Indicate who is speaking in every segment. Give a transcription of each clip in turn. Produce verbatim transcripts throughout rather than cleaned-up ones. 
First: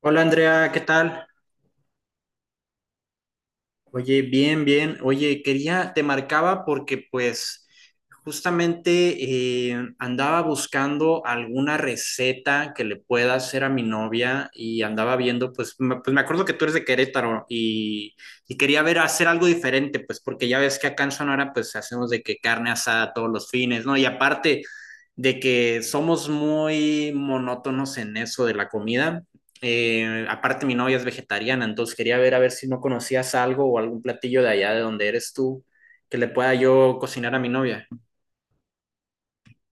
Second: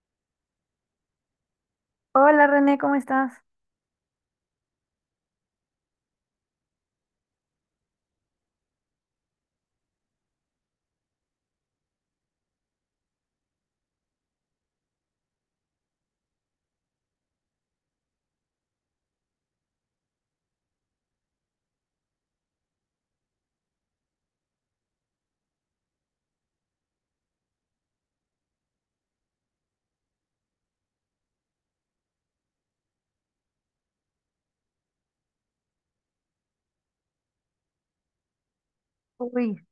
Speaker 1: Hola Andrea, ¿qué tal?
Speaker 2: Hola René, ¿cómo estás?
Speaker 1: Oye, bien, bien. Oye, quería, te marcaba porque pues justamente eh, andaba buscando alguna receta que le pueda hacer a mi novia y andaba viendo, pues me, pues me acuerdo que tú eres de Querétaro y, y quería ver hacer algo diferente, pues porque ya ves que acá en Sonora pues hacemos de que carne asada todos los fines, ¿no? Y aparte de que somos muy monótonos en eso de la comida. Eh, aparte, mi novia es vegetariana, entonces quería ver a ver si no conocías algo o algún platillo de allá de donde eres tú que le pueda yo cocinar a mi novia.
Speaker 2: Uy,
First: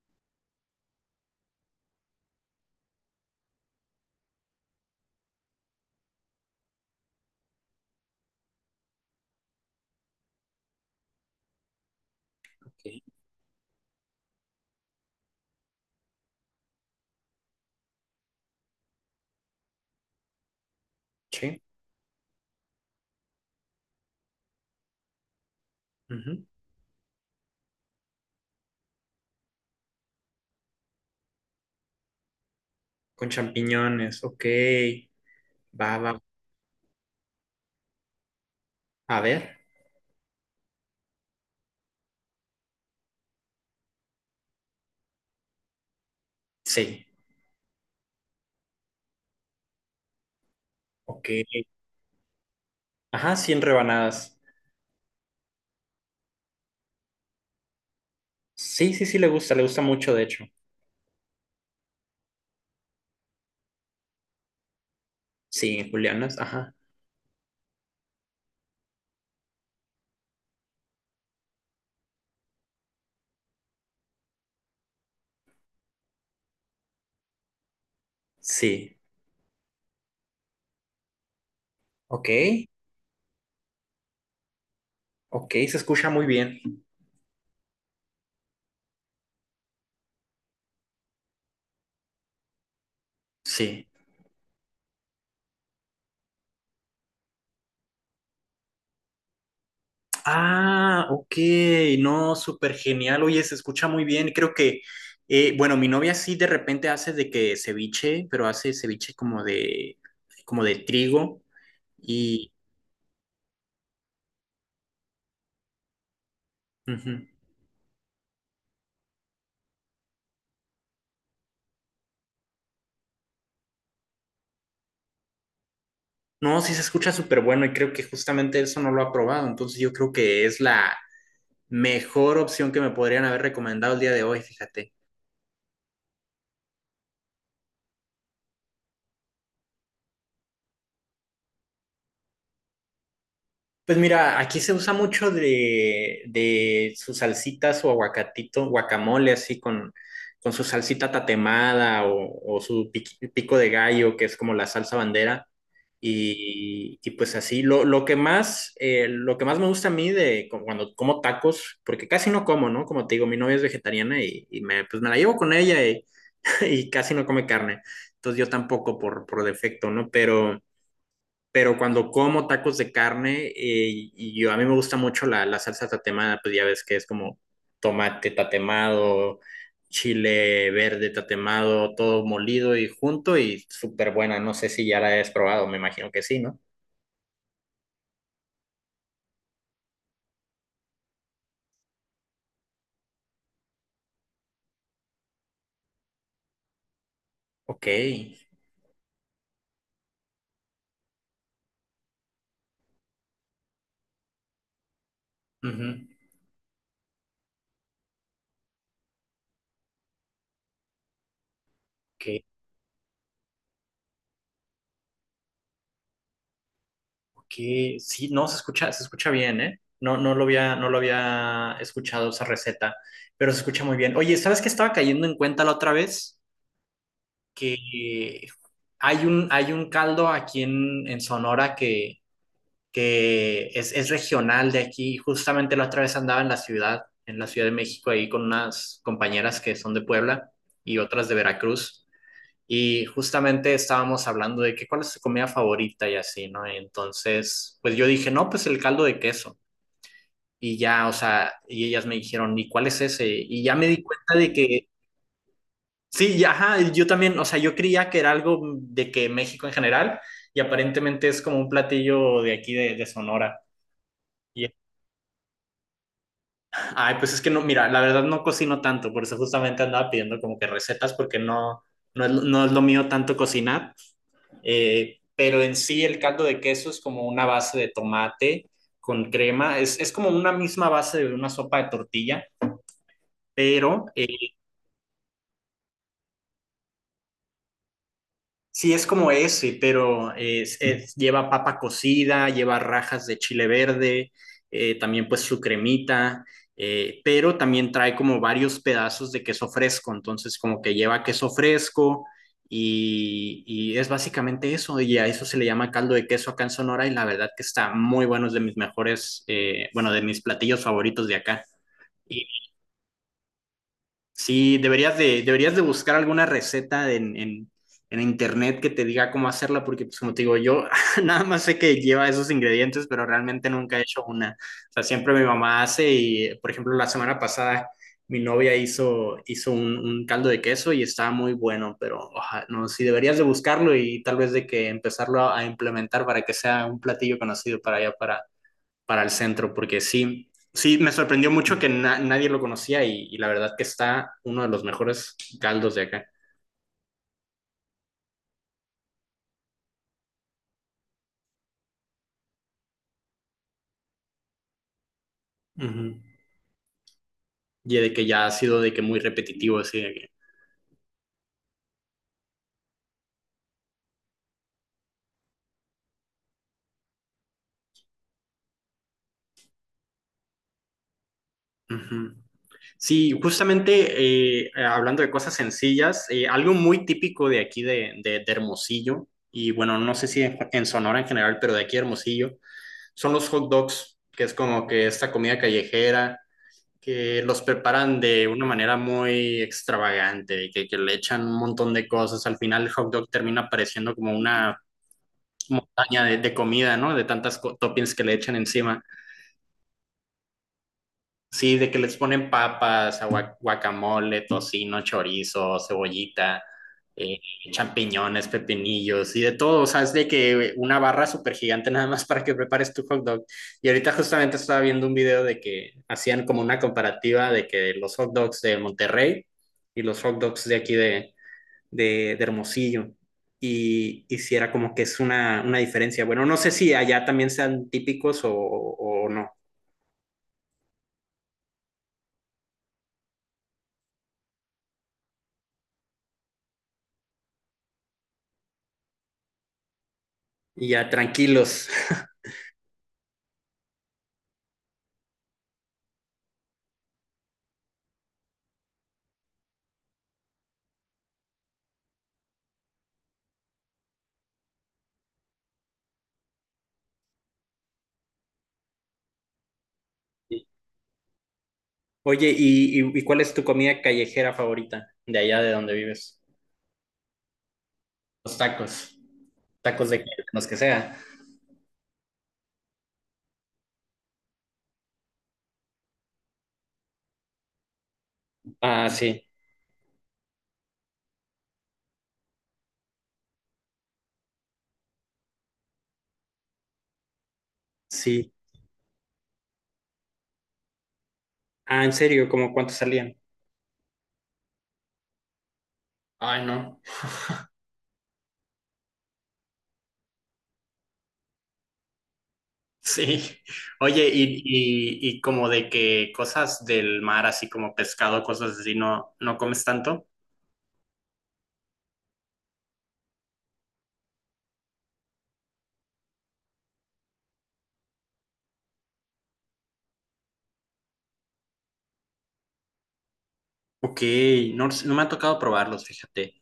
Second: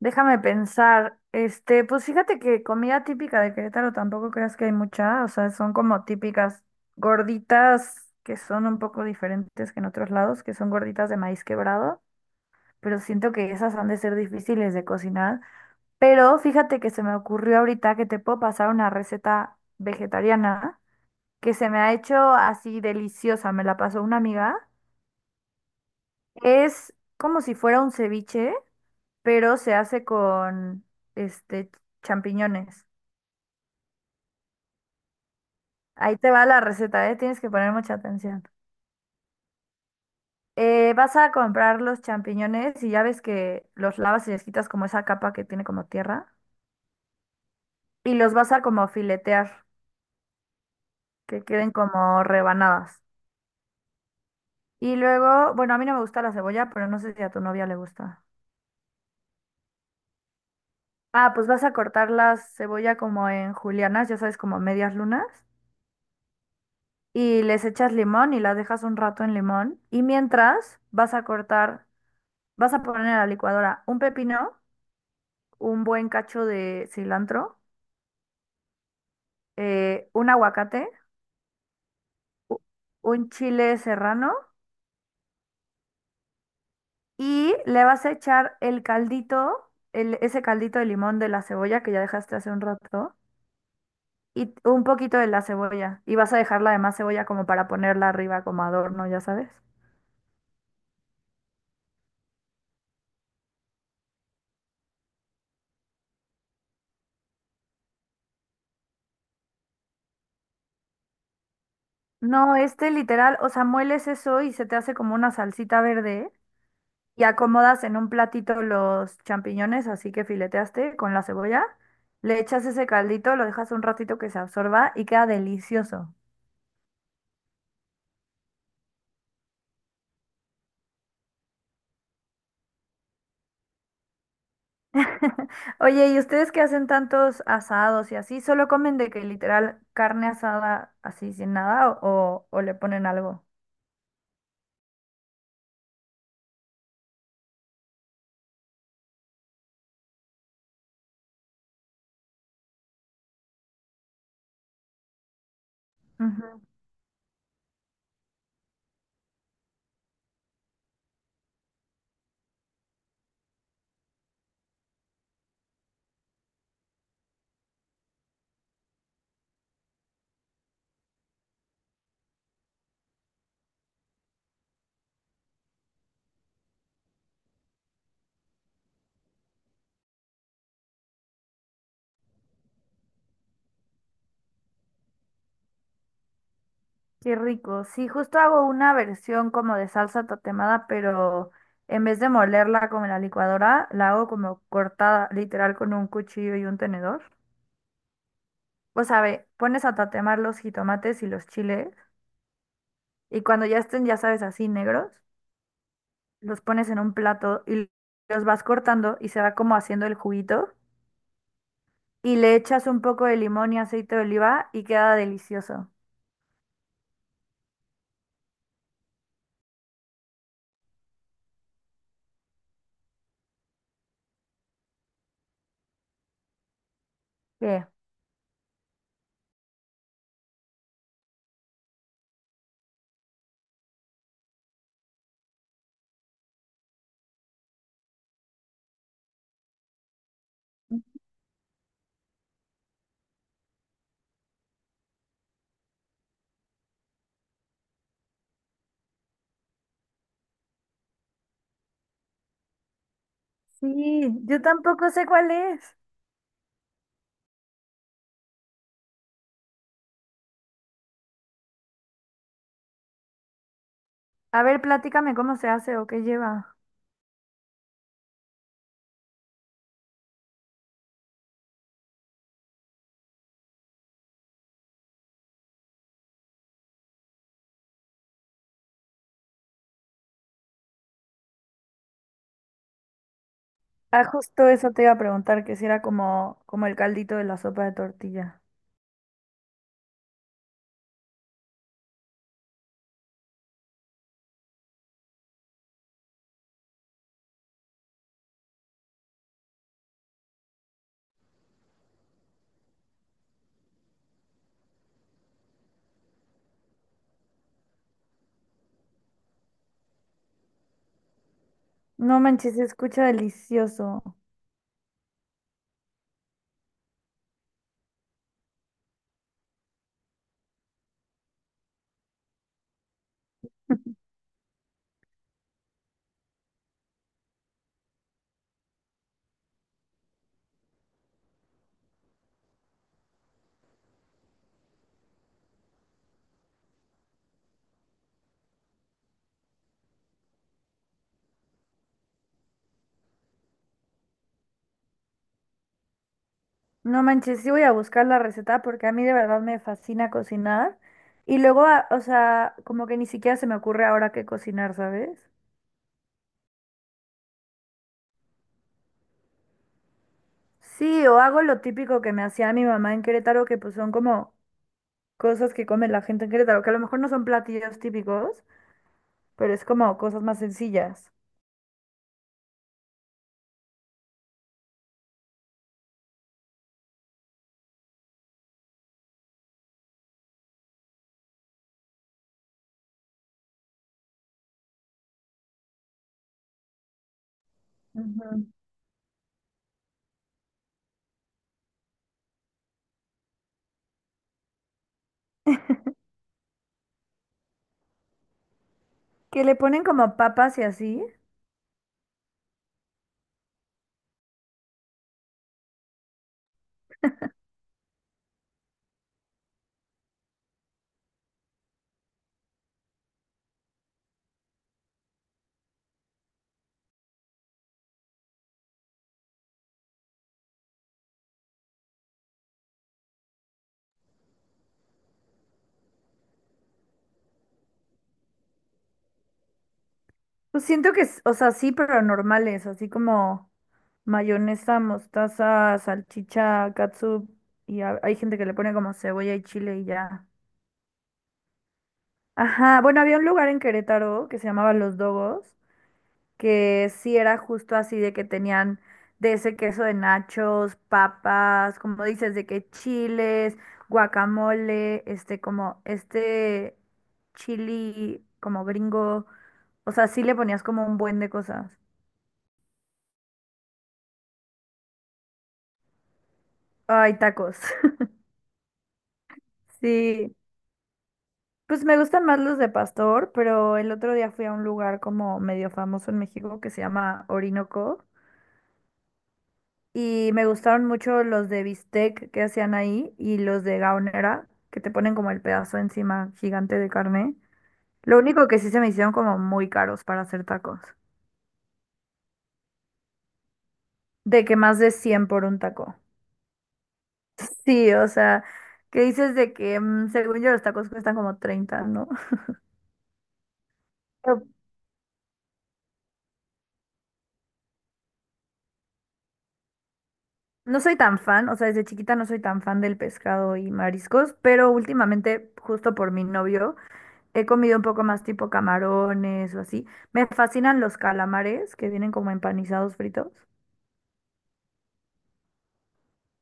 Speaker 2: déjame pensar. Este, pues fíjate que comida típica de Querétaro tampoco creas que hay mucha, o sea, son como típicas gorditas que son un poco diferentes que en otros lados, que son gorditas de maíz quebrado, pero
Speaker 1: Ok.
Speaker 2: siento que esas han de ser difíciles de cocinar. Pero fíjate que se me ocurrió ahorita que te puedo pasar una receta vegetariana que
Speaker 1: Sí.
Speaker 2: se me ha hecho así deliciosa, me la pasó una amiga.
Speaker 1: Ujú.
Speaker 2: Es como si fuera un ceviche pero se hace con este champiñones.
Speaker 1: Con champiñones, ok. Va, va.
Speaker 2: Ahí te va la receta, ¿eh? Tienes que poner mucha atención.
Speaker 1: A ver.
Speaker 2: Eh, vas a comprar los champiñones y ya ves que los lavas y les quitas como esa capa que tiene como tierra
Speaker 1: Sí.
Speaker 2: y los vas a como filetear,
Speaker 1: Ok.
Speaker 2: que queden como rebanadas.
Speaker 1: Ajá, cien rebanadas.
Speaker 2: Y luego, bueno, a mí no me gusta la cebolla, pero no sé si a tu novia le gusta.
Speaker 1: Sí, sí, sí, le gusta, le gusta mucho, de hecho.
Speaker 2: Ah, pues vas a cortar la cebolla como en julianas, ya sabes, como medias lunas,
Speaker 1: Sí, julianas, ajá.
Speaker 2: y les echas limón y las dejas un rato en limón. Y mientras vas a cortar vas a poner a la licuadora un pepino, un buen cacho de cilantro,
Speaker 1: Sí.
Speaker 2: eh, un aguacate,
Speaker 1: Ok,
Speaker 2: un chile serrano
Speaker 1: ok, se escucha muy bien.
Speaker 2: y le vas a echar el caldito, el- ese caldito de limón de la cebolla que ya dejaste hace un rato
Speaker 1: Sí.
Speaker 2: y t- un poquito de la cebolla. Y vas a dejar la demás cebolla como para ponerla arriba como adorno, ya sabes.
Speaker 1: Ah, ok, no, súper genial. Oye, se escucha muy bien. Creo que, eh, bueno, mi novia sí de repente hace de que ceviche, pero hace ceviche como de, como de trigo y,
Speaker 2: No, este literal, o sea, mueles eso y se te hace como una salsita verde,
Speaker 1: ujú.
Speaker 2: y acomodas en un platito los champiñones, así que fileteaste con la cebolla, le echas ese caldito, lo dejas un ratito que se absorba y queda delicioso.
Speaker 1: No, sí se escucha súper bueno y creo que justamente eso no lo ha probado. Entonces yo creo que es la mejor opción que me podrían haber recomendado el día de hoy, fíjate.
Speaker 2: Oye, ¿y ustedes que hacen tantos asados y así? ¿Solo comen de que literal carne asada así sin nada o, o le ponen algo?
Speaker 1: Pues mira, aquí se usa mucho de, de sus salsitas o aguacatito, guacamole, así con, con su salsita tatemada o, o su piqui- pico de gallo, que es como la salsa bandera.
Speaker 2: Ujú.
Speaker 1: Y, y pues así, lo, lo que más, eh, lo que más me gusta a mí de cu- cuando como tacos, porque casi no como, ¿no? Como te digo, mi novia es vegetariana y, y me, pues me la llevo con ella y, y casi no come carne. Entonces yo tampoco por, por defecto, ¿no? Pero pero cuando como tacos de carne, eh, y yo, a mí me gusta mucho la, la salsa tatemada, pues ya ves que es como tomate tatemado, chile verde tatemado, todo molido y junto y súper buena. No sé si ya la has probado, me imagino que sí, ¿no?
Speaker 2: Qué rico. Sí, justo hago una versión como de salsa tatemada, pero en vez de molerla con la licuadora, la hago como cortada literal con un cuchillo y un tenedor.
Speaker 1: Ok.
Speaker 2: O sea, ve, pones a tatemar los jitomates y los chiles y cuando ya estén, ya sabes, así negros,
Speaker 1: Ujú.
Speaker 2: los pones en un plato y los vas cortando y se va como haciendo el juguito
Speaker 1: Ok,
Speaker 2: y le echas un poco de limón y aceite de oliva y queda delicioso.
Speaker 1: ok. Sí, no, se escucha, se escucha bien, ¿eh? No, no lo había, no lo había escuchado esa receta, pero se escucha muy bien. Oye, ¿sabes qué estaba cayendo en cuenta la otra vez?
Speaker 2: ¿Qué?
Speaker 1: Que hay un, hay un caldo aquí en, en Sonora que, que es, es regional de aquí. Justamente la otra vez andaba en la ciudad, en la Ciudad de México, ahí con unas compañeras que son de Puebla y otras de Veracruz. Y justamente estábamos hablando de que cuál es tu comida favorita y así, ¿no? Entonces, pues yo dije, no, pues el caldo de queso. Y ya, o sea, y ellas me dijeron, ¿y cuál es ese? Y ya me di
Speaker 2: Sí,
Speaker 1: cuenta de
Speaker 2: yo
Speaker 1: que
Speaker 2: tampoco sé cuál es.
Speaker 1: sí, y ajá, yo también, o sea, yo creía que era algo de que México en general, y aparentemente es como un platillo de aquí de, de Sonora.
Speaker 2: A
Speaker 1: Y,
Speaker 2: ver, platícame cómo se hace o qué lleva.
Speaker 1: Ay, pues es que no, mira, la verdad no cocino tanto, por eso justamente andaba pidiendo como que recetas, porque no, no es, no es lo mío tanto cocinar. Eh, pero en sí el caldo de queso es como una base de tomate con crema, es, es como una misma base de una sopa de tortilla, pero...
Speaker 2: Ah,
Speaker 1: eh,
Speaker 2: justo eso te iba a preguntar, que si era como, como el caldito de la sopa de tortilla.
Speaker 1: sí, es como ese, pero es- es- lleva papa cocida, lleva rajas de chile verde, eh, también pues su cremita, eh, pero también trae como varios pedazos de queso fresco, entonces como que lleva queso fresco y, y es básicamente eso, y a eso se le llama caldo de queso acá en Sonora y la verdad que está muy bueno, es de mis mejores, eh, bueno, de mis platillos favoritos de acá.
Speaker 2: No manches, se escucha delicioso.
Speaker 1: Sí, deberías de, deberías de buscar alguna receta en, en- en internet que te diga cómo hacerla, porque pues como te digo, yo nada más sé que lleva esos ingredientes, pero realmente nunca he hecho una. O sea, siempre mi mamá hace y, por ejemplo, la semana pasada mi novia hizo, hizo un, un caldo de queso y estaba muy bueno, pero oja, no, sí deberías de buscarlo y tal vez de que empezarlo a, a implementar para que sea un platillo conocido para allá, para para el centro, porque sí, sí, me sorprendió mucho que na nadie lo conocía y, y, la verdad que está uno de los mejores caldos de acá.
Speaker 2: No manches, sí voy a buscar la receta porque a mí de verdad me fascina cocinar. Y luego, a- o sea, como que ni siquiera se me ocurre ahora qué cocinar, ¿sabes?
Speaker 1: Uh -huh. Y de que ya ha sido de que muy repetitivo, así de que...
Speaker 2: Sí, o hago lo típico que me hacía mi mamá en Querétaro, que pues son como cosas que come la gente en Querétaro, que a lo mejor no son platillos típicos, pero es como cosas más sencillas.
Speaker 1: Uh -huh. Sí, justamente eh, eh, hablando de cosas sencillas, eh, algo muy típico de aquí de, de, de, Hermosillo, y bueno, no sé si en, en Sonora en general, pero de aquí de Hermosillo, son los hot dogs, que es como que esta comida callejera que los preparan de una
Speaker 2: Ujú.
Speaker 1: manera muy extravagante, y que, que le echan un montón de cosas. Al final el hot dog termina pareciendo como una montaña de, de comida, ¿no? De tantas co- toppings que le echan encima.
Speaker 2: Que le ponen como papas y así.
Speaker 1: Sí, de que les ponen papas, agua- guacamole, tocino, chorizo, cebollita, eh, champiñones, pepinillos y de todo. O sea, es de que eh, una barra súper gigante nada más para que prepares tu hot dog. Y ahorita justamente estaba viendo un video de que hacían como una comparativa de que los hot dogs de Monterrey y los hot dogs de aquí de, de, de Hermosillo. Y, y si era como que es una, una diferencia. Bueno, no sé si allá también sean típicos o, o o no.
Speaker 2: Pues siento que, es o sea, sí, pero normales, así como mayonesa, mostaza, salchicha, catsup, y a- hay gente que le pone como cebolla y chile y ya.
Speaker 1: Y ya tranquilos.
Speaker 2: Ajá, bueno, había un lugar en Querétaro que se llamaba Los Dogos, que sí era justo así de que tenían de ese queso de nachos, papas, como dices, de que chiles, guacamole, este, como este chili como gringo, o sea, sí le ponías como un buen de cosas.
Speaker 1: Oye, ¿y, y, y cuál es tu comida callejera favorita de allá de donde vives?
Speaker 2: Ay, tacos.
Speaker 1: Los tacos. ¿Tacos de qué? De
Speaker 2: Sí,
Speaker 1: los que sea.
Speaker 2: pues me gustan más los de pastor, pero el otro día fui a un lugar como medio famoso en México que se llama Orinoco
Speaker 1: Ah, sí,
Speaker 2: y me gustaron mucho los de bistec que hacían ahí y los de gaonera que te ponen como el pedazo encima gigante de carne. Lo
Speaker 1: sí.
Speaker 2: único que sí se me hicieron como muy caros para hacer tacos,
Speaker 1: Ah, ¿en serio? ¿Cómo cuánto salían?
Speaker 2: de que más de cien por un taco.
Speaker 1: Ay, no.
Speaker 2: Sí, o sea, que dices de que mm, según yo los tacos cuestan como treinta, ¿no?
Speaker 1: Sí. Oye, y, y, y como de que cosas del mar, así como pescado, cosas así, ¿no, no comes tanto?
Speaker 2: No soy tan fan, o sea, desde chiquita no soy tan fan del pescado y mariscos, pero últimamente, justo por mi novio, he comido un poco más tipo camarones o así. Me fascinan los calamares que vienen como empanizados fritos.
Speaker 1: Ok, no, no me ha tocado probarlos, fíjate.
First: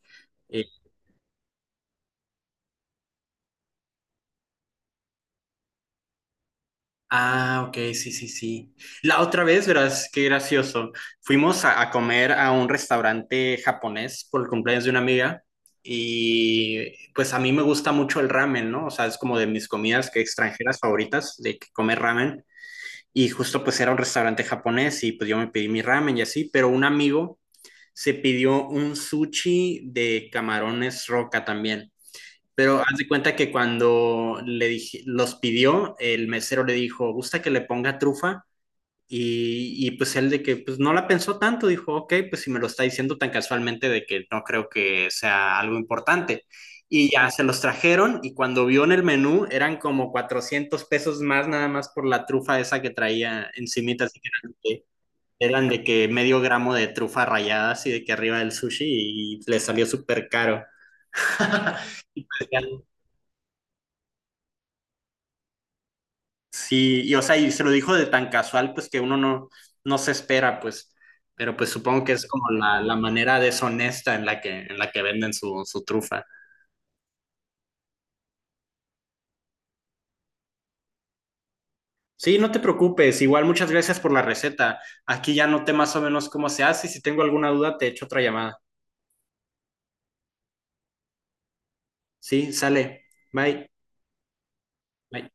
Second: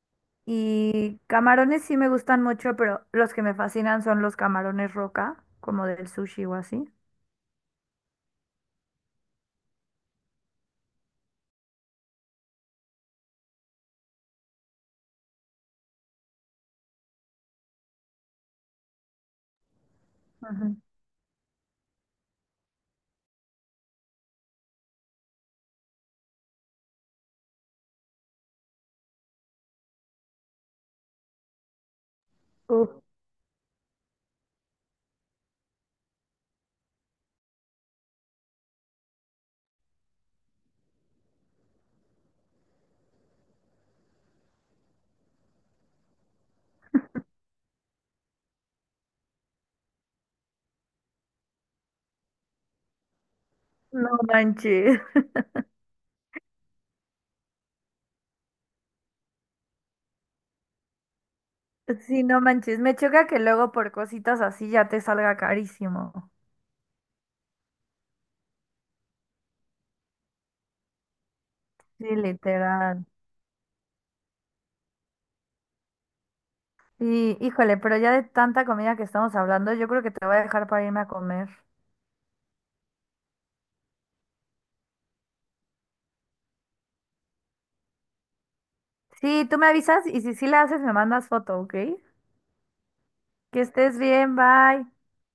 Speaker 2: Y camarones sí me gustan mucho, pero los que me fascinan son los camarones roca, como del sushi o así.
Speaker 1: Ah, ok, sí, sí, sí. La otra vez, verás, qué gracioso. Fuimos a, a comer a un restaurante japonés por el cumpleaños de una amiga y pues a mí me gusta mucho el ramen, ¿no? O sea, es como de mis comidas que
Speaker 2: Ujú.
Speaker 1: extranjeras favoritas, de que comer ramen. Y justo pues era un restaurante japonés y pues yo me pedí mi ramen y así, pero un amigo se pidió un sushi de camarones roca también. Pero
Speaker 2: Uf,
Speaker 1: haz de cuenta que cuando le dije, los pidió, el mesero le dijo, ¿gusta que le ponga trufa? Y, y pues él de que pues no la pensó tanto, dijo, ok, pues si me lo está diciendo tan casualmente de que no creo que sea algo importante. Y ya se los trajeron y cuando vio en el menú eran como cuatrocientos pesos más nada más por la trufa esa que traía encimita,
Speaker 2: no
Speaker 1: así que eran de,
Speaker 2: manches.
Speaker 1: eran de que medio gramo de trufa rallada así de que arriba del sushi y le salió súper caro.
Speaker 2: Sí, no manches. Me choca que luego por cositas así ya te salga carísimo.
Speaker 1: Sí, y o sea, y se lo dijo de tan casual, pues que uno no, no se espera, pues, pero pues supongo
Speaker 2: Sí,
Speaker 1: que es como la, la
Speaker 2: literal.
Speaker 1: manera deshonesta en la que, en la que venden su, su trufa.
Speaker 2: Y híjole, pero ya de tanta comida que estamos hablando, yo creo que te voy a dejar para irme a comer.
Speaker 1: Sí, no te preocupes, igual muchas gracias por la receta. Aquí ya noté más o menos cómo se hace y si tengo alguna duda te echo otra llamada.
Speaker 2: Sí, tú me avisas y si sí la haces, me mandas foto, ¿ok?
Speaker 1: Sí, sale.
Speaker 2: Que
Speaker 1: Bye.
Speaker 2: estés bien, bye.
Speaker 1: Bye.